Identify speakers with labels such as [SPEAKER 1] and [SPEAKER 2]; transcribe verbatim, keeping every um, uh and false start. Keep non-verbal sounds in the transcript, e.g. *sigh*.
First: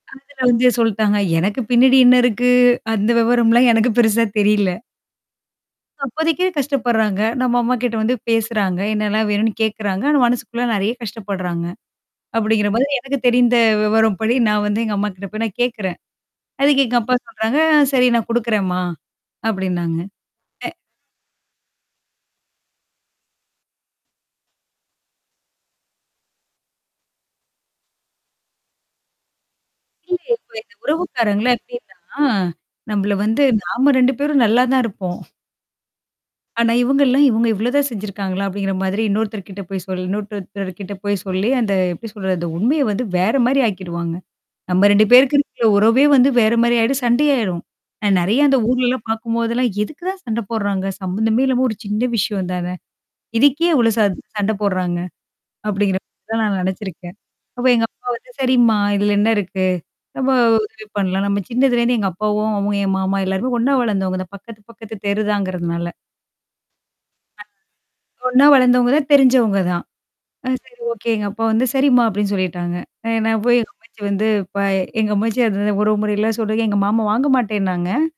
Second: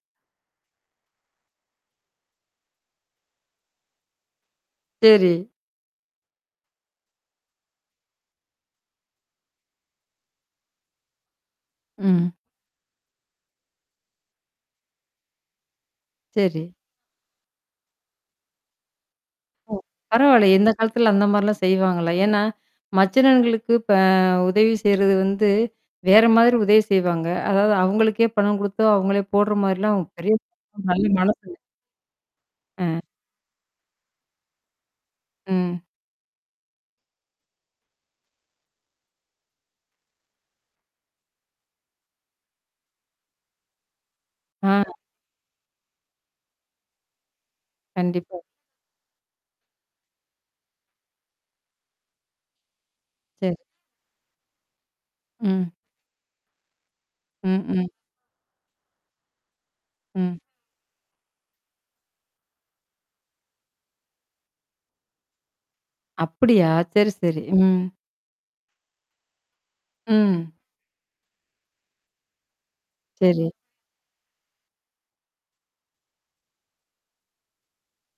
[SPEAKER 1] அதுல வந்து சொல்ட்டாங்க. எனக்கு பின்னாடி என்ன இருக்கு? அந்த விவரம்லாம் எனக்கு பெருசா தெரியல.
[SPEAKER 2] சரி.
[SPEAKER 1] அப்போதைக்கு கஷ்டப்படுறாங்க. நம்ம அம்மாக்கிட்ட வந்து பேசுறாங்க, என்னலாம் வேணும்ன்னு கேட்குறாங்க. ஆனா மனசுக்குள்ள நெறைய கஷ்டப்படுறாங்க.
[SPEAKER 2] ம்.
[SPEAKER 1] அப்படிங்கிற மாதிரி எனக்கு தெரிந்த விவரம்படி, நான் வந்து எங்க அம்மாக்கிட்ட போய் நான் கேட்குறேன்.
[SPEAKER 2] சரி.
[SPEAKER 1] அதுக்கு எங்க அப்பா சொல்றாங்க, "சரி நான் குடுக்குறேன்மா."
[SPEAKER 2] ஓ!
[SPEAKER 1] அப்படின்னாங்க.
[SPEAKER 2] பரவால்லயே!
[SPEAKER 1] அ
[SPEAKER 2] இந்த காலத்துல அந்த மாரிலாம் செய்வாங்களா? ஏன்னா, மச்சினன்களுக்கு இப்ப உதவி செய்றது வந்து வேற மாதிரி உதவி செய்வாங்க. அதாவது அவுங்களுக்கே பணம் குடுத்தோ, அவுங்களே போடுற மாரிலாம்
[SPEAKER 1] இல்லையே
[SPEAKER 2] பெரிய
[SPEAKER 1] இப்ப இந்த
[SPEAKER 2] நல்ல
[SPEAKER 1] உறவுக்காரங்கள்லாம்
[SPEAKER 2] மனசுங்க.
[SPEAKER 1] எப்படின்னா,
[SPEAKER 2] அ.
[SPEAKER 1] நம்பள வந்து நாம ரெண்டு பேரும் நல்லா தான் இருப்போம்.
[SPEAKER 2] ம்.
[SPEAKER 1] ஆனா இவங்கல்லாம், "இவுங்க இவ்வளதான் செஞ்சுருக்காங்களா?" அப்படிங்கிற மாதிரி இன்னொருத்தர்கிட்ட போய் சொல் இன்னொருட்டர்டர்கிட்ட போய் சொல்லி, அந்த எப்படி சொல்றது? அந்த உண்மைய வந்து வேற மாரி ஆக்கிடுவாங்க. நம்ம
[SPEAKER 2] ஆ.
[SPEAKER 1] ரெண்டு பேருக்கு இருக்கற உறவே வந்து வேற மாரி ஆயிடும், சண்டையாயிரும். அ நெறைய
[SPEAKER 2] கண்டிப்பா.
[SPEAKER 1] அந்த ஊர்லலாம் பார்க்கும்போதெல்லாம், "எதுக்கு தான் சண்ட போடுறாங்க? சம்மந்தமே இல்லாம ஒரு சின்ன விஷயம் தான!
[SPEAKER 2] சரி.
[SPEAKER 1] இதுக்கு ஏன் இவ்வளோ ச சண்டை போடுறாங்க?"
[SPEAKER 2] ம்.
[SPEAKER 1] அப்படிங்கிற *unintelligible* நான் நெனச்சிருக்கேன். அப்ப
[SPEAKER 2] ம்,
[SPEAKER 1] எங்க
[SPEAKER 2] ம்.
[SPEAKER 1] அப்பா வந்து, "சரிம்மா, இதுல என்ன இருக்கு? நம்ம
[SPEAKER 2] ம்.
[SPEAKER 1] உதவி பண்ணலாம் நம்ம." சின்னதுலேருந்து எங்க அப்பாவும், அவுங்க என் மாமா எல்லாருமே ஒன்னா வளர்ந்தவங்க தான். பக்கத்து, பக்கத்து தெருதாங்கிறதுனால.
[SPEAKER 2] அப்பிடியா? சரி, சரி.
[SPEAKER 1] *unintelligible*
[SPEAKER 2] ம்.
[SPEAKER 1] ஒன்னா வளர்ந்தவங்க தான், தெரிஞ்சவங்க தான். அ
[SPEAKER 2] ம்.
[SPEAKER 1] சரி ஓகே, எங்க அப்பா வந்து "சரிம்மா" அப்படின்னு சொல்லிட்டாங்க. அ நான்
[SPEAKER 2] சரி.
[SPEAKER 1] போய் எங்க அம்மாச்சி வந்து, இப்ப எங்க அம்மாச்சி அந்த உறவு முறையெல்லாம் சொல்றதுக்கு, எங்க மாமா வாங்க மாட்டேன்னாங்க.